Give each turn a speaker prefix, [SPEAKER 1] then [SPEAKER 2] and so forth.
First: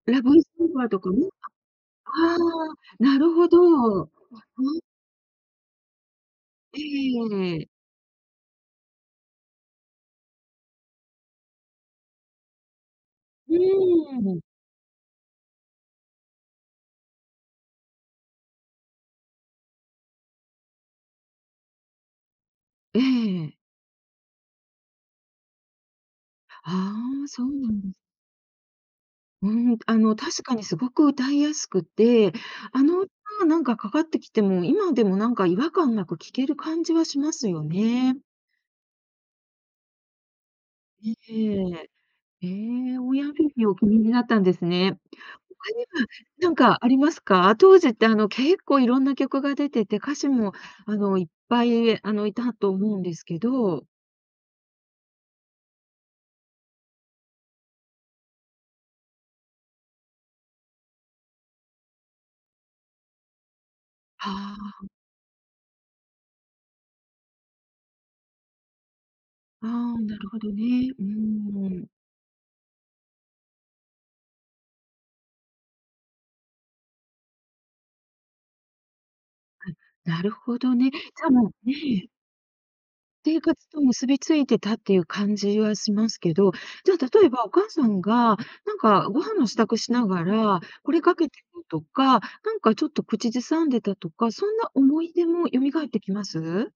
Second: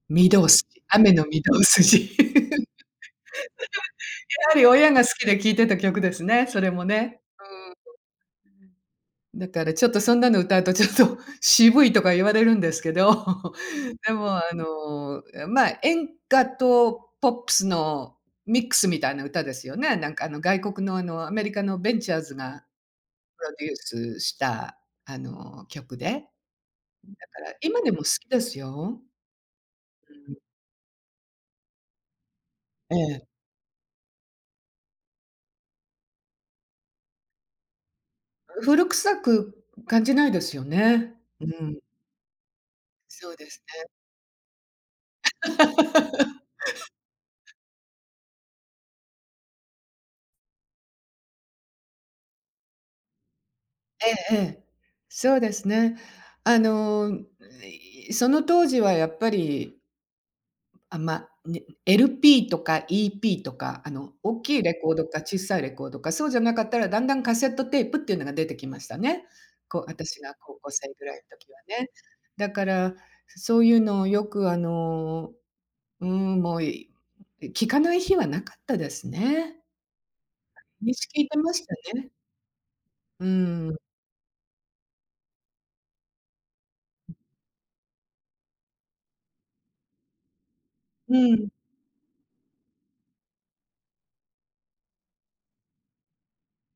[SPEAKER 1] 「ラ
[SPEAKER 2] 御
[SPEAKER 1] ヴ・イ
[SPEAKER 2] 堂
[SPEAKER 1] ズ・
[SPEAKER 2] 筋
[SPEAKER 1] オーヴァー」とか
[SPEAKER 2] 「雨の
[SPEAKER 1] ね。
[SPEAKER 2] 御堂筋」
[SPEAKER 1] ああ、なるほど。わ
[SPEAKER 2] やはり 親が好きで聴いてた曲ですね、それ
[SPEAKER 1] えええ
[SPEAKER 2] も
[SPEAKER 1] え
[SPEAKER 2] ね。
[SPEAKER 1] ええええ。
[SPEAKER 2] うーん、ううん。だからちょっとそんなの歌うとちょっと、渋いとか言われるんですけど、
[SPEAKER 1] う
[SPEAKER 2] で
[SPEAKER 1] ー
[SPEAKER 2] も
[SPEAKER 1] ん。
[SPEAKER 2] あの、え、ま、演歌とポップスのミックスみたいな歌ですよね。なんかあの、外国のあの、アメリカのベンチャーズが
[SPEAKER 1] え
[SPEAKER 2] プロ
[SPEAKER 1] え。
[SPEAKER 2] デュースしたあの、曲で、うん、だか
[SPEAKER 1] ああ。そう
[SPEAKER 2] ら
[SPEAKER 1] な
[SPEAKER 2] 今
[SPEAKER 1] んで
[SPEAKER 2] でも好きですよ。
[SPEAKER 1] うーん。あの、
[SPEAKER 2] うん。
[SPEAKER 1] 確かに凄く歌いやすくて、あ
[SPEAKER 2] え
[SPEAKER 1] の
[SPEAKER 2] え。
[SPEAKER 1] 歌なんかかかってきても、今でもなんか違和感なく聴ける感じはしますよね。
[SPEAKER 2] 古臭く感じないですよ
[SPEAKER 1] い
[SPEAKER 2] ね。うん。
[SPEAKER 1] ええ。ええ、欧
[SPEAKER 2] そ
[SPEAKER 1] 陽
[SPEAKER 2] う
[SPEAKER 1] 菲
[SPEAKER 2] です
[SPEAKER 1] 菲をお聴き
[SPEAKER 2] ね。
[SPEAKER 1] になったんですね。他には 何かありますか？当時ってあの、結構色んな曲が出てて、歌手もあの、いっぱい、あの、いたと思うんですけど。
[SPEAKER 2] ええええ。そうですね。あの、ん、いその当時はやっぱりあ、ま、ね LP とか EP とか、あの、おっ
[SPEAKER 1] は
[SPEAKER 2] きいレ
[SPEAKER 1] あ。
[SPEAKER 2] コードか小さいレコードか、そうじゃなかったら、だんだんカセットテープっていうのが出てきましたね。こう
[SPEAKER 1] ああ、な
[SPEAKER 2] 私
[SPEAKER 1] る
[SPEAKER 2] が
[SPEAKER 1] ほど
[SPEAKER 2] 高校生
[SPEAKER 1] ね。う
[SPEAKER 2] ぐらい時は
[SPEAKER 1] ー
[SPEAKER 2] ね。
[SPEAKER 1] ん。
[SPEAKER 2] だから、そういうのをよくあの、うーん、もう、いい聴かない日はなかったですね。
[SPEAKER 1] うん、なるほどね。
[SPEAKER 2] み
[SPEAKER 1] じ
[SPEAKER 2] し聴
[SPEAKER 1] ゃ
[SPEAKER 2] い
[SPEAKER 1] あ
[SPEAKER 2] て
[SPEAKER 1] も
[SPEAKER 2] まし
[SPEAKER 1] う、
[SPEAKER 2] た
[SPEAKER 1] ね。
[SPEAKER 2] ね。う
[SPEAKER 1] 生活
[SPEAKER 2] ーん。
[SPEAKER 1] と結びついてたっていう感じはしますけど、じゃ
[SPEAKER 2] うん。
[SPEAKER 1] あ、例えばお母さんが、なんかご飯の支度しながら、これ
[SPEAKER 2] う
[SPEAKER 1] かけて
[SPEAKER 2] ーん。
[SPEAKER 1] とか、なんかちょっと口ずさんでたとか、そんな思い出も蘇ってきます？